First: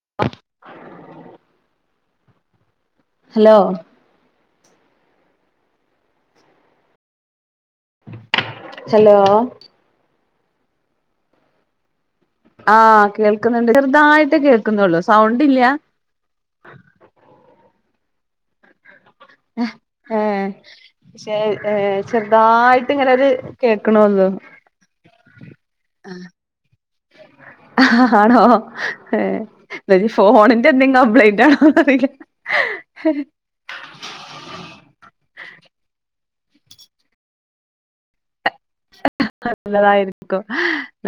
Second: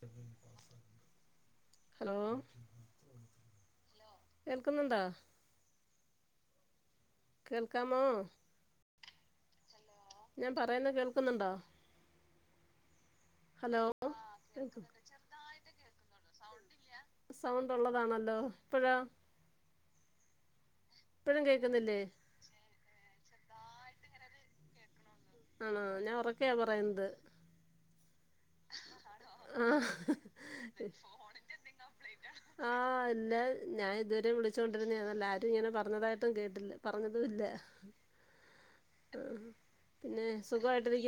Hello hello hello കേൾക്കുന്നുണ്ടോ കേൾക്കാമോ hello ഞാൻ പറയുന്ന കേൾക്കുന്നുണ്ടോ ആഹ് കേൾക്കുന്നുണ്ട് ഹലോ ചെറുതായിട്ട് കേൾക്കുന്നുള്ളൂ സൗണ്ട് ഇല്ല സൗണ്ട് ഇല്ല സൗണ്ട് ഉള്ളതാണല്ലോ ഇപ്പഴോ ഏ ക്ഷേ ഇപ്പഴും കേൾക്കുന്നില്ലേ ഏഹ് ചെർ തായിട്ട് ഇങ്ങനെ ഒര് കേൾക്കണൊള്ളു ആണോ ഞാൻ ഉറക്കെയാ പറയുന്നത് ആണോ ഏഹ് ഇന്നഞ്ഞി ആഹ് ഫോണിന്റെ എന്തെങ്കിലും കംപ്ലൈന്റ് ആണോന്നറിയില്ല ഞാ ഇതുവരെ വിളിച്ചോണ്ടിരുന്നേണല്ലോ ആരും ഇങ്ങനെ പറഞ്ഞതായിട്ടും കേട്ടില്ല പറഞ്ഞതും ഇല്ല ആഹ് നല്ലതായിരുന്നു പിന്നെ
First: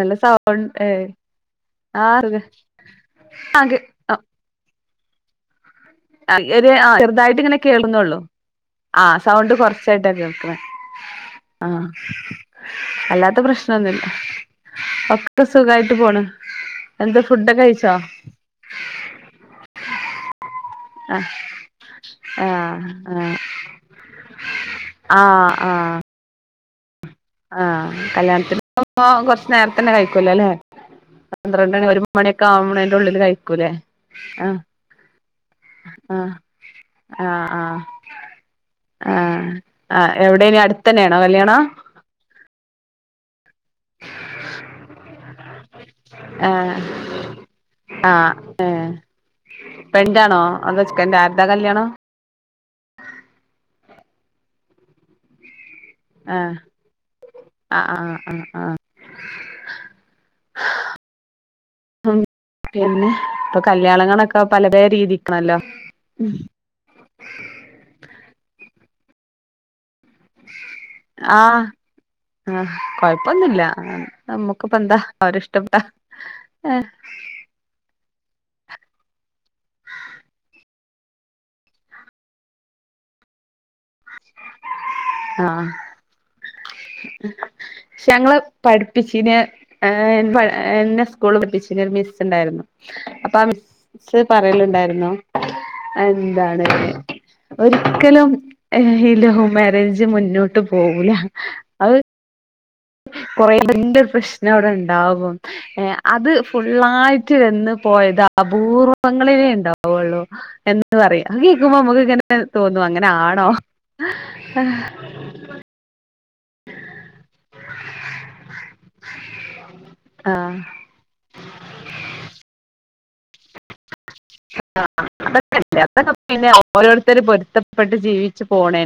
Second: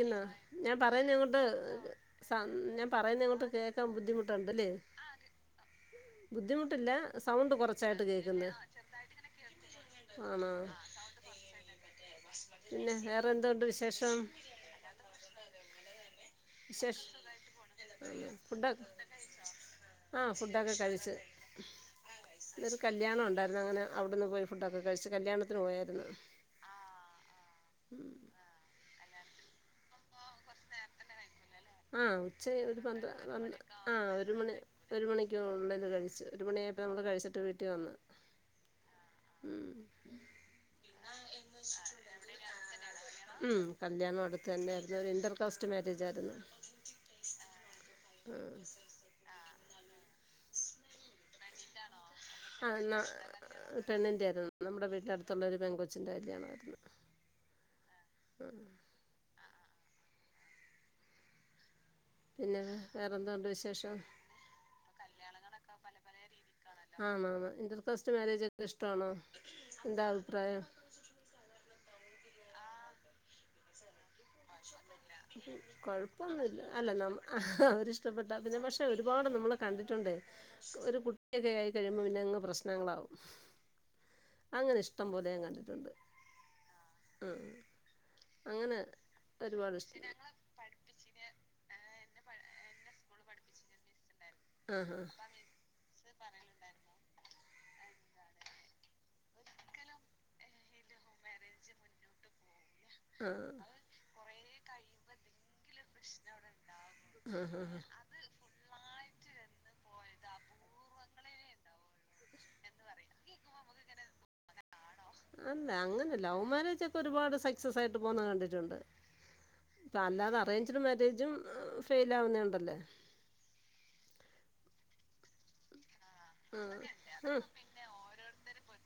നല്ല സൗണ്ട് ഞാൻ ഏഹ് പറയുന്ന അങ്ങോട്ട് ആഹ് ആഹ് സം ഞാൻ പറയുന്ന അങ്ങോട്ട് കേൾക്കാൻ ബുദ്ധിമുട്ടുണ്ട്ല്ലേ ആഹ് ആഹ് ഒരു ബുദ്ധിമുട്ടില്ല ആഹ് ചെറുതായിട്ട് സൗണ്ട് ഇങ്ങനെ കുറച്ചായിട്ട് കേൾക്കുന്നുള്ളൂ കേൾക്കുന്നേ ആഹ് ചെർതായിട്ടിങ്ങനെ സൗണ്ട് കുറച്ചായിട്ടാ കേൾക്കുന്നുണ്ട് ആണോ കേൾക്കണേ ആ ആഹ് സൗണ്ട് പിന്നെ അല്ലാത്ത വേറെന്തുണ്ട് പ്രശ്നമൊന്നുമില്ല വിശേഷം ഒക്കെ സുഖായിട്ട് പോണ് വിശേഷം എന്താ ഫുഡൊക്കെ കഴിച്ചോ ഫുഡൊ ആ ഫുഡൊക്കെ കഴിച്ച് ആ ആഹ് കയിച് ഇന്നൊരു ആഹ് കല്യാണം ആഹ് ഉണ്ടായിരുന്നു അങ്ങനെ അവിടെന്ന് പോയി ഫുഡൊക്കെ കഴിച്ചു കല്യാണത്തിന് ആഹ് ആഹ് പോയാരുന്നു ആഹ് ആഹ് കല്യാണത്തിന് ഇപ്പൊ കൊറച്ച് നേരത്തന്നെ കഴിക്കല്ലോല്ലെ ആഹ് ഉച്ച ഒരു പന്ത്ര ഉള്ളില് കഴിക്കൂലേ ആ ഒരു മണി ആഹ് ഒരു മണിക്ക് [unintelligible] കഴിച്ച് ആഹ് ഒരു മണിയായപ്പോൾ ഞങ്ങൾ കഴിച്ചിട്ട് ആഹ് വീട്ടി ആഹ് വന്ന് ആഹ് ഉം ആ എവിടെനി അടുത്തന്നെയാണോ കല്യാണം? ഉം കല്യാണം അടുത്തന്നെ ജൊരു ഇന്റർകാസ്റ്റ് മാരേജായിരുന്നു. ഏഹ് ആഹ് പെന്റാണോ അതോ ചെക്കന്റെ ആര്താ കല്യാണം? ആഹ് ന്ന പെണ്ണിന്റേയിരുന്നു നമ്മുടെ വീട്ട അടുത്തുള്ള ഒരു പെങ്കൊ ആഹ് ആ ആഹ് ആഹ് ആഹ് ഹ് പിന്നെ വേറെന്തൊണ്ട് ഇപ്പൊ വിശേഷം? കല്യാണങ്ങളൊക്കെ പല പല രീതിക്കാണല്ലോ ആണാണ് ഇന്റർകാസ്റ്റ് മാരേജൊക്കെഷ്ട്ടാണോ? എന്താ അഭിപ്രായം. ആഹ് ആഹ് കൊഴപ്പൊന്നുല്ല നമ്മുക്കന്താ അവരിഷ്ടപ്പെട്ടാ കുഴപ്പമൊന്നുമില്ല ഏഹ് അല്ല നമ്മ അവരിഷ്ടപ്പെട്ട പിന്നെ പക്ഷെ ഒരുപാട് നമ്മള് കണ്ടിട്ടുണ്ടേ ഒരു കുട്ടിയൊക്കെ ആയി കഴിയുമ്പോ പിന്നെങ്ങ് പ്രശ്നങ്ങളാവും. അങ്ങനെ ഇഷ്ടം പോലെ ഞാൻ കണ്ടിട്ടുണ്ട്. ഉം ക്ഷെ ഞങ്ങളെ അങ്ങനെ പഠിപ്പിച്ചിനെ ഒരുപാട് ഏ ഇഷ്ടം എന്നെ സ്കൂള് പഠിപ്പിച്ചീനെ ഒരു മിസ്സ്ണ്ടായിരുന്നു. അപ്പൊ ആ മിസ്സ് സ്സ് ഉണ്ടായിരുന്നു ആഹ് പറയലുണ്ടായിരുന്നു എന്താണ് ഒരിക്കലും ഈ ലൗ മാരേജ് മുന്നോട്ട് പോവൂലാ [unintelligible] കൊറേ [unintelligible] പ്രശ്നം അവിടെ ഇണ്ടാവും. ഏഹ് അത് ഫുള്ളായിട്ട് ആഹ് വന്ന് ആഹ് പോയതാ അപൂർവങ്ങളിലേ ഇണ്ടാവൊള്ളൂ എന്ന് പറയാ. അത് കേക്കുമ്പോ അമ്മക്ക്ങ്ങനെ തോന്നും അങ്ങനെ ആണോ. [inaudible] [inaudible] അല്ല അങ്ങനെല്ല ഒവ് മാരേജ് ഒക്കെ ഒരുപാട് സക്സസ് ആയിട്ട് പോന്ന കണ്ടിട്ടുണ്ട്. ഇപ്പ അല്ലാതെ ആ അറേഞ്ച്ട് മാരേജും ഫെയ്ൽ ആവുന്ന ഉണ്ടല്ലേ [unintelligible] അതൊക്കെ പിന്നെ ആ ഓരോരുത്തർ പൊരുത്തപ്പെട്ട് ജീവിച്ചു പോണേ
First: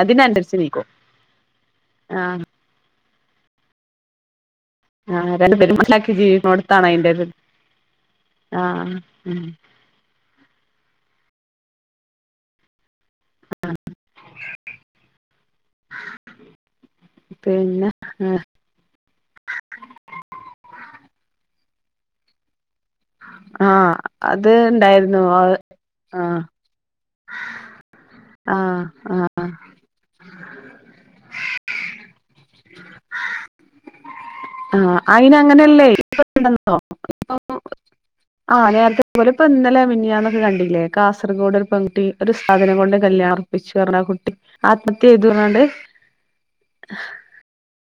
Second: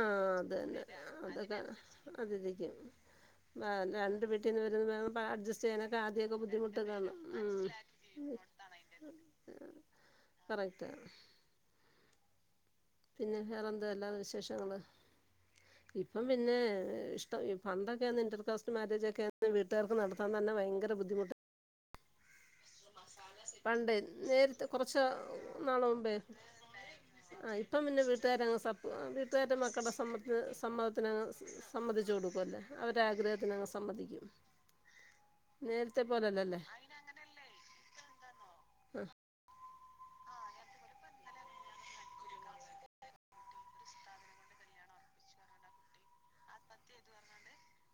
അതിനനുസരിച്ച് നിക്കും. അത അതിരിക്കും രണ്ട് [unintelligible] റ്റ്ന്ന് [unintelligible] വരു [unintelligible] ആഹ് രണ്ട് അഡ്ജസ്റ്റ് പേരും ചെയ്യാനൊക്കെ മനസ്സിലാക്കി ആദ്യ ഒക്കെ ബുദ്ധിമുട്ട് ജീവിക്കുന്നോടത്താണ് അതിന്റെ കാണും. ഒരു ഉം ഉം ഉം കറക്റ്റ് പിന്നെ വേറെ എന്തോ അല്ലാതെ വിശേഷങ്ങള്. ഇപ്പം പിന്നെ ഇഷ്ടം പിന്നെ പണ്ടൊക്കെന്ന ഇന്റർക്ക മാരേജൊക്കെ വീട്ടാർക്ക് നടത്താൻ തന്നെ ഭയങ്കര ബുദ്ധിമുട്ട പണ്ട് ആഹ് അത് നേരെത്തെ കൊറച്ച് ഉണ്ടായിരുന്നു ആഹ് നാള മുമ്പെ ആഹ് ആഹ് ഇപ്പം പിന്നെ വീട്ട് വീട്ടുകാരങ്ങ് ആഹ് സപ്പ ആഹ് വീട്ടുകാരുടെ മക്കൾ ടെ സമ്മത്ത് സമ്മതത്തിനങ്ങ് സമ്മതിച്ചു കൊടുക്കും അല്ലേ. അവരെ ആഗ്രഹത്തിനങ്ങ് സമ്മതിക്കും ആഹ് അയിനങ്ങനെല്ലേ [unintelligible] ണ്ടെന്നോ അങ്ങനെല്ലേ ഇപ്പ എന്താന്നൊ ആഹ് നേരത്തെ പോലെ ഇപ്പ ഇന്നലേ മിനിയാന്നൊക്കെ കണ്ടില്ലേ കാസർഗോഡൊരു പെങ്കുട്ടി ഒരു ഉസ്താദിനെ കൊണ്ട് കല്യാണം അർപ്പിച്ചു പർഞ ആ കുട്ടി. ആത്മഹത്യ ചെയ്തു അർഞാണ്ട്.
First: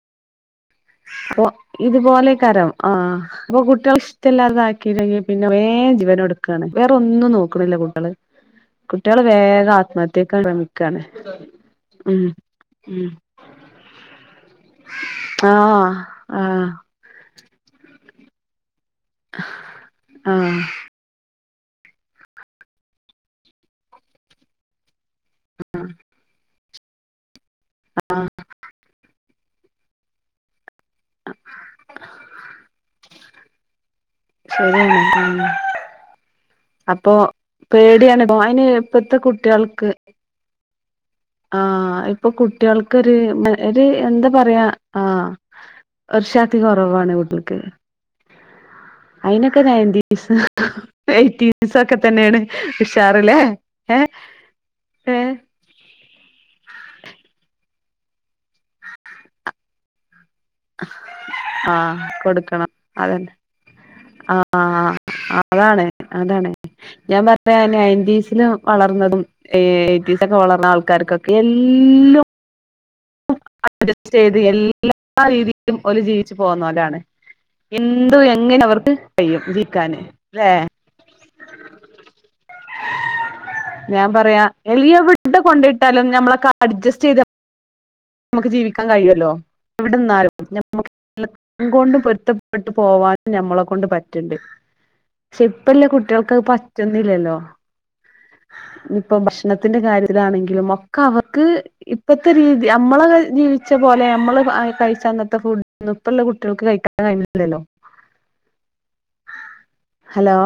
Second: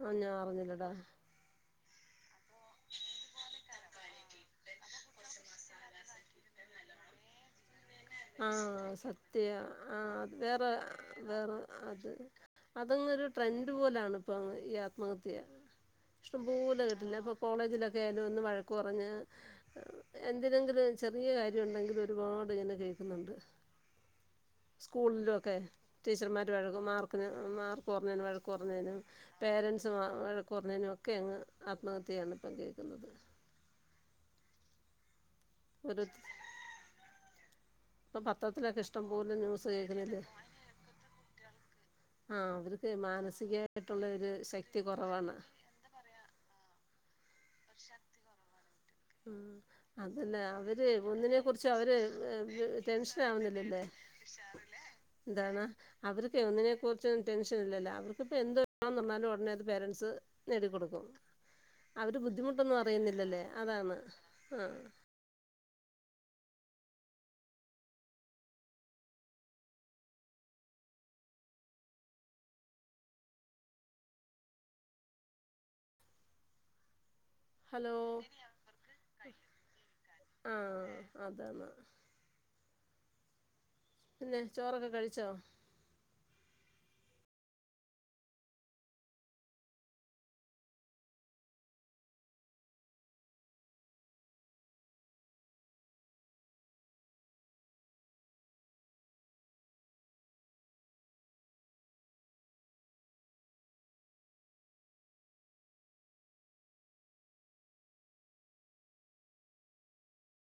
ആഹ് ഞാൻ അറിഞ്ഞില്ലടാ അപ്പ ഇതുപോലേക്കാരം ആഹ് അപ്പൊ കുട്ട്യേൾ ട്ടല്ലാതെ ആക്കീണെങ്കി പിന്നെ വേം ജീവനൊടുക്കാണ് വേറെ ഒന്നും നോക്ക്ണില്ല കുട്ട്യേള്. ആഹ് സത്യ ആ വേറെ ശ്രമിക്കാണ് വേറെ അത് ഉം അത് ഉം ഇങ്ങെരു ട്രെൻഡ് പോലാണ് ഇപ്പങ് ഈ ആത്മഹത്യ ആഹ് ഇഷ്ടം ആഹ് പോലെ അല്ല പ്പൊ കോളേജിലൊക്കെ ആയാലും ഒന്ന് വഴക്ക് പറഞ്ഞ് ആഹ് എന്തിനെങ്കിലും ചെറിയ കാര്യവൊണ്ടെങ്കിലും ഒരുപാട്ങ്ങനെ കേക്കുന്നുണ്ട്. സ്കൂൾലുവൊക്കെ ടീച്ചർമാര് വഴക്ക് [unintelligible] മാർക്ക് ക്കന് മാർക്ക് കൊറഞ്ഞേനും വഴക്കു പറഞ്ഞേനും പേരൻസ് മാ വഴക്ക് പറഞ്ഞേനും ഒക് ഒക്കെയങ്ങ് ആത്മഹത്യയാണ് ഇപ്പം കേക്കുന്നത്. [unintelligible] ഒരു അപ്പൊ പേടി ഇപ്പം ആണ് അയ്ന് പത്രത്തിലൊക്കെ ഇഷ്ടം ഇപ്പത്തെ പോലെ ന്യൂസ് കുട്ട്യൾക്ക് കേൾക്കുന്നില്ലേ ആഹ് ഇപ്പൊ ആ അവർക്ക് കുട്ട്യൾക്കൊരു ഒരു മാനസികമായിട്ടുള്ള എന്താ പറയാ ശക്തി ആഹ് കുറവാണ് ഒരു ഷാത്തി കൊറവാണ് കുട്ട്യൾക്ക് ഒരു ശക്തി കൊറവാണ് ഉം നയന്റ്റീസ് അതല്ലേ അവര് ഒന്നിനെ കുറിച്ച് എയ്റ്റീസ് അവര് ഒക്കെ തന്നെയാണ് ടെൻഷൻ ഉഷാറില്ലേ ആവുന്നില്ലല്ലേ ഏഹ് ഏഹ് എന്താണ് അവർക്കേ ഒന്നിനെ കുറിച്ചും ടെൻഷൻ ഇല്ലല്ലോ. അവർക്ക്പ്പൊ എന്ത് വേണൊന്ന് പറഞ്ഞാലും ഒടനേ അത് പേരൻസ് നേടിക്കൊടുക്കും. ആഹ് അവര് കൊടുക്കണം ബുദ്ധിമുട്ടൊന്നും അതന്നെ അറിയുന്നില്ലല്ലേ അതാണ്. ആ ആഹ് അതാണ് അതാണ് ഞാൻ പറഞ്ഞതാ നയൻറ്റീസിലും വളർന്നതും ഏ ഏയ്റ്റീസക്കെ വളർന്ന ആൾക്കാർക്കൊക്കെ എല്ലും അഡ്ജസ്റ്റ് ചെയ്ത് എല്ലാ രീതിയിലും ഓര ജീവിച്ചു പോന്നോലാണ് ഹലോ എന്തു എങ്ങനവർക്ക് കഴിയും ജീക്കാന് അല്ലേ ആഹ് അതാണ് ഞാൻ പിന്നെ പറയാ ചോറൊക്കെ കഴിച്ചോ എല്ലെവിടെ കൊണ്ടേയിട്ടാലും ഞമ്മളെക്കെ അഡ്ജസ്റ്റ് ചെയ്ത് നമുക്ക് ജീവിക്കാൻ കയുവ ല്ലോ എവിടെന്നാലും ഞ മക് ല്ലം കൊണ്ടും പൊരുത്തപ്പെട്ടു പോവാനും ഞമ്മളെ കൊണ്ട് പറ്റ്ണ്ട്. പക്ഷെ ഇപ്പല്ല കുട്ട്യൾക്കത് പറ്റുന്നില്ലല്ലോ ഇപ്പം ഭക്ഷണത്തിന്റെ കാര്യത്തിലാണെങ്കിലും ഒക്കവർക്ക് ഇപ്പത്തെ രീ യമ്മള ജീവിച്ച പോലെ അമ്മള് കഴിച്ച അന്നത്തെ ഫുഡ് ന്നും ഇപ്പല്ല കുട്ടികൾക്ക് കഴിക്കാൻ കഴിയിണ് ല്ലല്ലോ ഹലോ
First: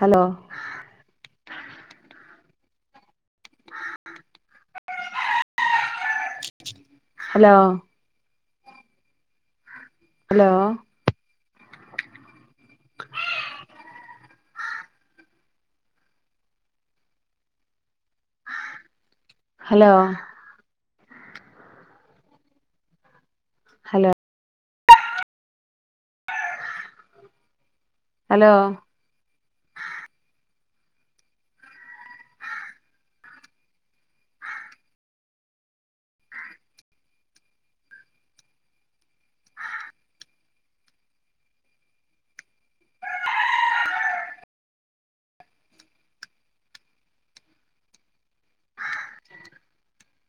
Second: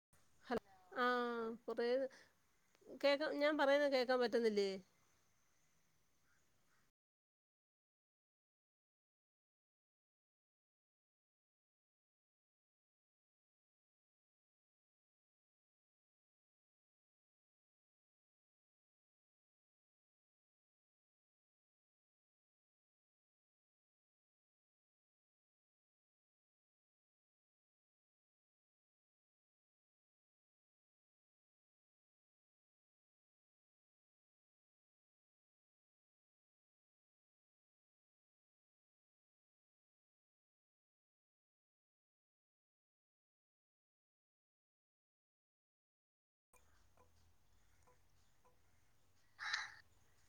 ഹലോ ഹല ആഹ് കൊറേ കേക്കാ ഞാ പറയുന്ന കേക്കാൻ പറ്റുന്നില്ലേ hello hello hello hello hello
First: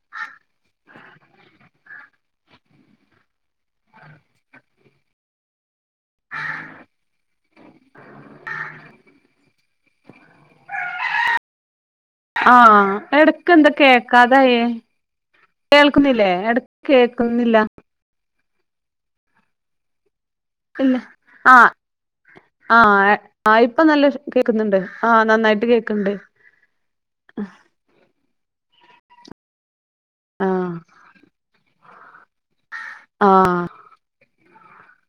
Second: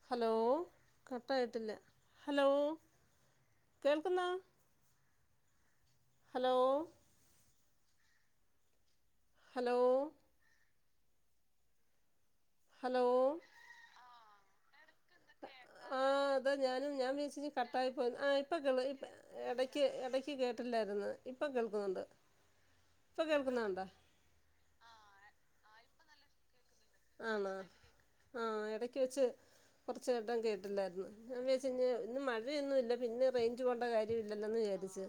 hello കട്ടായിട്ടില്ല ഹലോ കേൾക്കുന്നോ ഹലോ ഹലോ ആഹ് ഹലോ എടക്കെന്താ കേക്കാതായെ കേൾക്കുന്നില്ലേ ആഹ് അതാ എടക്ക് ഞാനും ഞാൻ വിചാരിച്ച് കേക്കുന്നില്ല കട്ടായി ആഹ് ഇപ്പൊ കേള് എടക്ക് എട ക്ക് ഇല്ല കേട്ടില്ലാരുന്ന് ഇപ്പ ആഹ് കേൾക്കുന്നുണ്ട് ഇപ്പം കേൾക്കുന്നൊണ്ടോ കേക്ക്ന്ന്ണ്ട് ആഹ് നന്നായിട്ട് കേക്ക്ണ്ട് ആണ ആഹ് എടക്ക് വെച്ച് കുറച്ച് വട്ടം ആഹ് കേട്ടില്ലാരുന്നു ഞാൻ വിചാച്ച് ഇന്ന് ഇന്ന് മഴ ഒന്നും ഇല്ല പിന്നെ റേഞ്ച് ആഹ് പോണ്ട കാ ര്യം ഇല്ലല്ലോന്ന് വിചാരിച്ചു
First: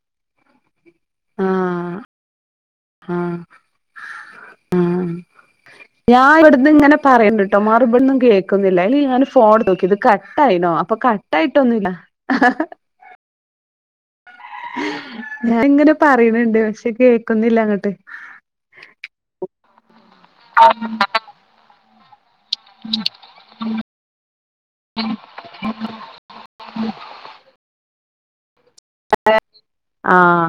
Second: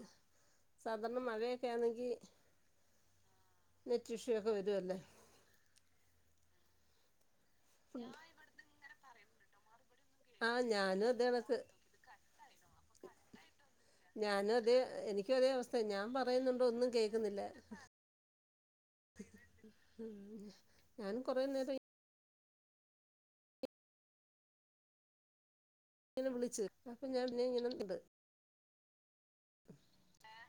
സാധാരണ മഴയൊക്കെ ആഹ് ആന്നെങ്കി ആഹ് നെറ്റ് ഇഷ്യുവൊക്കെ വരുവല്ല ഞാ ഇവിടുന്ന് ഇങ്ങനെ പറൺണ്ട്ട്ടോ മറ് ബോണ്ണും കേക്ക്ന്നില്ല അയ്ല് ഞാന് ഫോൺഎട്ത്ത്നോക്കി ഇത് കട്ട ആ ആയിന്നോ അപ്പ ഞാനും അതേ കട്ട കണക്ക് ആയിട്ടൊന്നു ഇല്ല ഞാനും അതേ എനിക്കും അതേ അവസ്ഥ ഞാനിങ്ങനെ പറയണണ്ട് ഞാപറയുന്നുണ്ട് ഒന്നും പക്ഷെ കേക്കുന്നില്ല അങ്ങട്ട് ഞാനും കൊറേ നേരയി [unintelligible] ഇങ്ങനെ വിളിച്ച് അപ്പൊ ഞാൻ പിന്നെ ഇങ്ങനെണ്ട് [unintelligible] ആഹ്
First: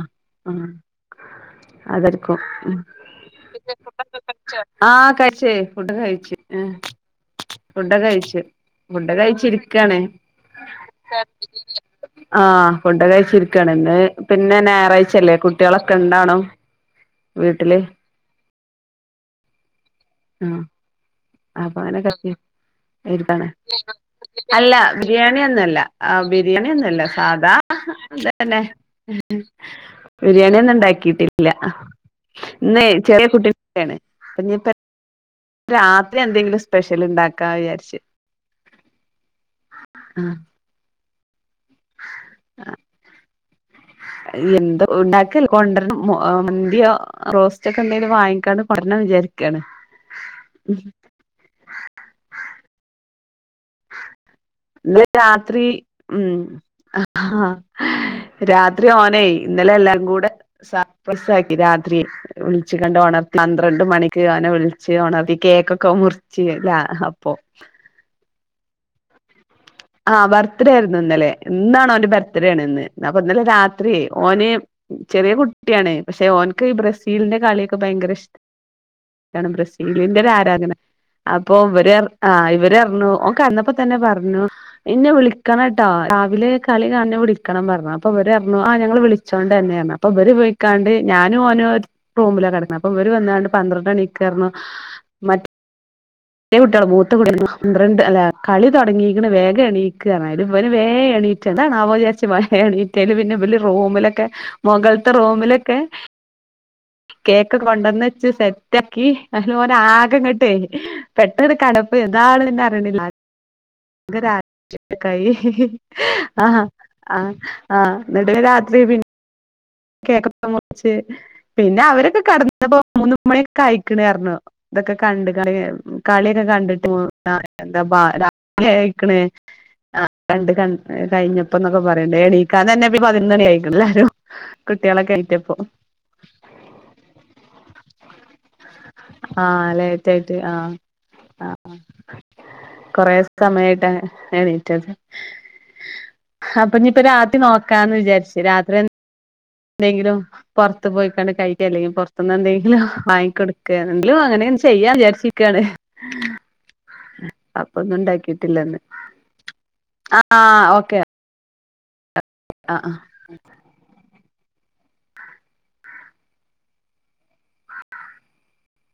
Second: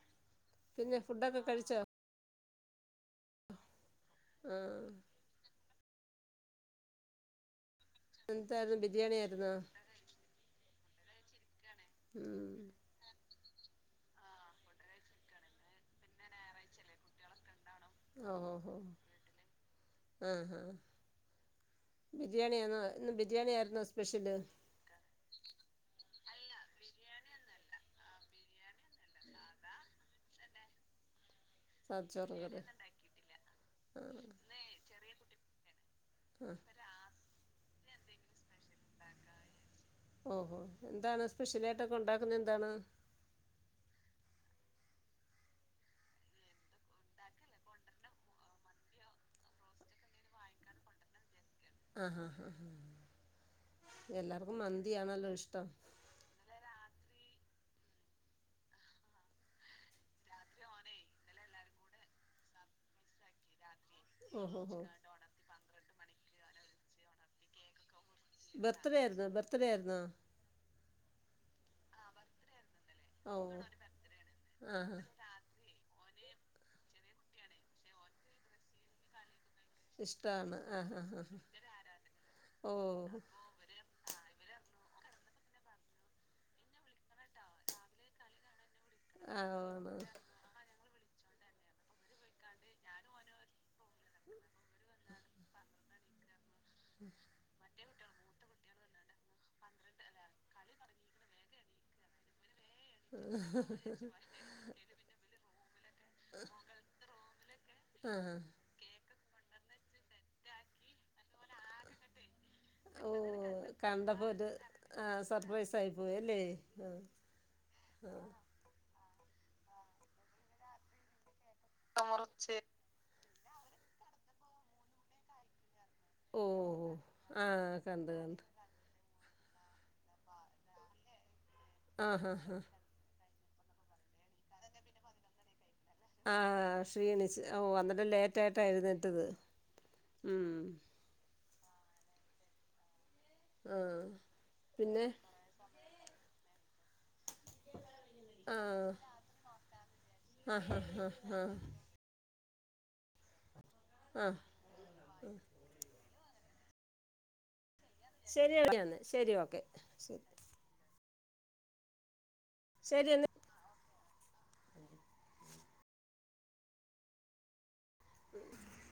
ആഹ് പിന്നെ ഫുഡൊക്കെ കഴിച്ചോ അതെരി ക്കും ഉം പിന്നെ ഫുഡോക്കെ കഴിച്ച ആ ആഹ് കഴിച്ച് ഫുഡ് ഒക്കെ കഴിച്ച് ഉം ഫുഡൊക്കെ കഴിച്ച് എന്തായിരുന്നു ഫുഡോക്കെ ബിരിയാണി കഴിച്ച് ആയിരുന്നോ ഇരിക്കണ് ഹ ഉം. ആഹ് ഫുഡൊക്കെ കഴി ചിരിക്കാണ് ഇന്ന് പിന്നെ ഞായറാഴ്ച്ച അല്ലേ കുട്ടികളൊക്കെ ഇണ്ടണും വീട്ടില് ഓഹ് ഓഹ് ഹോ വീട്ടില് ആഹ് ഹ അപ്പൊ അങ്ങനെ കഴി ബിരിയാണി ആന്നോ ഇന്ന് ഇരിക്കാണ് ബിരിയാണി ആരുന്നോ സ്പെഷ്യല് അല്ല ബിരിയാണി ഒന്നു അല്ല ആഹ് ബിരിയാണി ഒന്നു അല്ല സാധാ അതന്നെ ബിരിയാണി ഒന്നും ഉണ്ടാക്കിട്ടി ല്ലാ സാധിച്ചോറും കറി ഇന്നേ ചെറിയ കുട്ടേക്കാണ് ആ ഇനി ഇപ്പ രാ ആ എന്തെങ്കിലും സ്പെഷ്യല്ണ്ടാക്കാ വിചാരിച്ച് ഉം ഓഹ് എന്താണ് സ്പെഷ്യലായിട്ടൊക്കെ ഉണ്ടാക്കുന്നെ എന്താണ് എന്തോ ഉണ്ടാക്കൽ കൊണ്ടരണം മന്തിയൊ റോസ്റ്റ് ഒക്കെ എന്തെലും വാങ്ങിക്കാണ്ട് പറഞ്ഞ വിചാരിക്കാണ് ഉം ഉം ആഹ് ആഹ് ആഹ് എല്ലാർക്കും ഇന്നലെ മന്തിയാണല്ലോ രാത്രി ഇഷ്ടം ഉം ആഹ് ആഹ് രാത്രി ഓനെ ഇന്നലെ എല്ലാകൂടെ സർപ്പൽസാക്കി രാത്രി വിളിച് കാണ്ട് ഒണർ പന്ത്രണ്ട് മണിക്ക് അവനെ ഓഹോ ഹോ വിളിച്ച് ഓണർതി കേക്കൊക്കെ മുറിച്ച്ല്ല അപ്പൊ ബർത്ത്ഡേ ആരുന്നോ ബർത്ത്ഡേ ആരു ആഹ് ബർത്ത്ഡേ ആയിരുന്നു ഇന്നലെ ഇന്നാണ് ഓന്റെ ബർത്ത്ഡേ ആണ് ഇന്ന് അപ്പൊ ഓ ഇന്നലെ രാത്രിയേ ഓന് ആ ഹാ ചെറിയ കുട്ടി അണെ പക്ഷെ ഓന്ക്ക് ബ്രസീലിന്റെ കളിഒക്കെ ഭയങ്കര ഇഷ്ടണ് ബ്രസീ ഇലിന്റെ ഒരു ഇഷ്ടാണ് ആരാധന ആ ഹാ ഹാ അപ്പൊ ഇവരെ ആ ഓ ഇവര്റു ആ ഇവര് ഓന് കേടാനാപ്പ തന്നെ പറഞ്ഞു ഇന്നെ വിളിക്കണട്ടോ രാവിലെ കളി കാണെ വിളിക്കണം പറഞ്ഞു അപ്പൊ ഇവര് പറഞ്ഞു ആ ഞങ്ങൾ വിളിച്ചോണ്ട് ആണോ തന്നെയാന്ന അപ്പൊ ഇവര് വിളിക്കാണ്ട് ഞാനും ഒനു ഒരു റൂമില കട ക്ക്ണെ അപ്പൊ ഇവര് വന്നണ്ട് പന്ത്രണ്ട് മണിക്ക്റരുന്നു മ റ്റെ കുട്ടികള ബൂത്ത കു പന്ത്രണ്ട് അല്ല കളിതുടങ്ങിക്ക്ണ് വേഗം എണീക്ക് പറഞ്ഞാലും ഇവര് വേ എണീ റ്റാതാനാവോ വിചാരിച്ച മാണ് ഇറ്റാലി പിന്നെ വലിയ റോമിലൊക്കെ മുഗലത്തെ റോമിലൊക്കെ ആഹ കേക്കു കൊണ്ടന്ന് വെച്ച് സെറ്റക്കി അന് ന ആകങ്ങാട്ടെ പെട്ടെന്ന് കടപ്പ് ഇതാള്ന്റെ അറിയണില്ല ഓ കണ്ടപ്പോ ഒരു ആഹ് ക്കായി സർപ്രൈസ് ആയി പോയി അല്ലേ ആഹ് ഉം ആഹ് ആഹ് എന്നിട്ട രാത്രി പിന്നെ കേകൊക്കെ മുറിച്ച് പിന്നെ അവരൊക്കെ കടന്നപ്പോ മൂന്നു മണിക്കെ കഴിക്കണറഞ്ഞു ഇതൊക്കെ കണ്ട് കടെ ഓ കളിയൊക്കെ കണ്ടിട്ട് പോ ആ എന്താപ്പ കണ്ട് കണ്ട് രാത്രി ആയിക്ക്ണ് ആഹ് കണ്ട് കൺ കഴിഞ്ഞപ്പന്നൊക്കെ ആ പറയണ്ടേ ഹാ ഹാ എണീക്കാനെന്നെ പതിനൊന്നണി ആയിക്ണാല്ലാരോ കുട്ട്യേളൊക്കെ എണീറ്റപ്പോ ആഹ് ക്ഷീണിച്ച് ഓ അന്നരം ലേറ്റ് ആയിട്ടാ എഴുന്നേറ്റത് ആഹ് ലേറ്റ് ആയിട്ട് ഉം ആഹ് ആഹ് കൊറേ ആ സമയട്ടാണ് എണീറ്റത് പിന്നെ അപ്പൊ ഞ്ഞിപ്പൊ രാ ത്രി നോക്കാന്ന് വിചാര്ച്ചു ആ രാത്രിയെൻ ന്തെങ്കിലും ആ ഹാ പുറത്ത് ഹാ പോയിക്കാണ്ട് ഹാ കഴിക്ക അല്ലെങ്കിൽ പുറത്ത്ന്ന് എന്തെങ്കിലും വാങ്ങിക്കൊടു ക്കാണെങ്കിലു ആ അങ്ങനെൻ ചെയ്യചാരിച്ചിക്കാണ് അപ്പൊൊന്നും ശരി ഉണ്ടാക്കിട്ടില്ലന്ന് എന്നാ ശരി ഓക്കെ ശരി ആഹ് ഓക്കെ ആഹ് ശരി എന്ന ഉം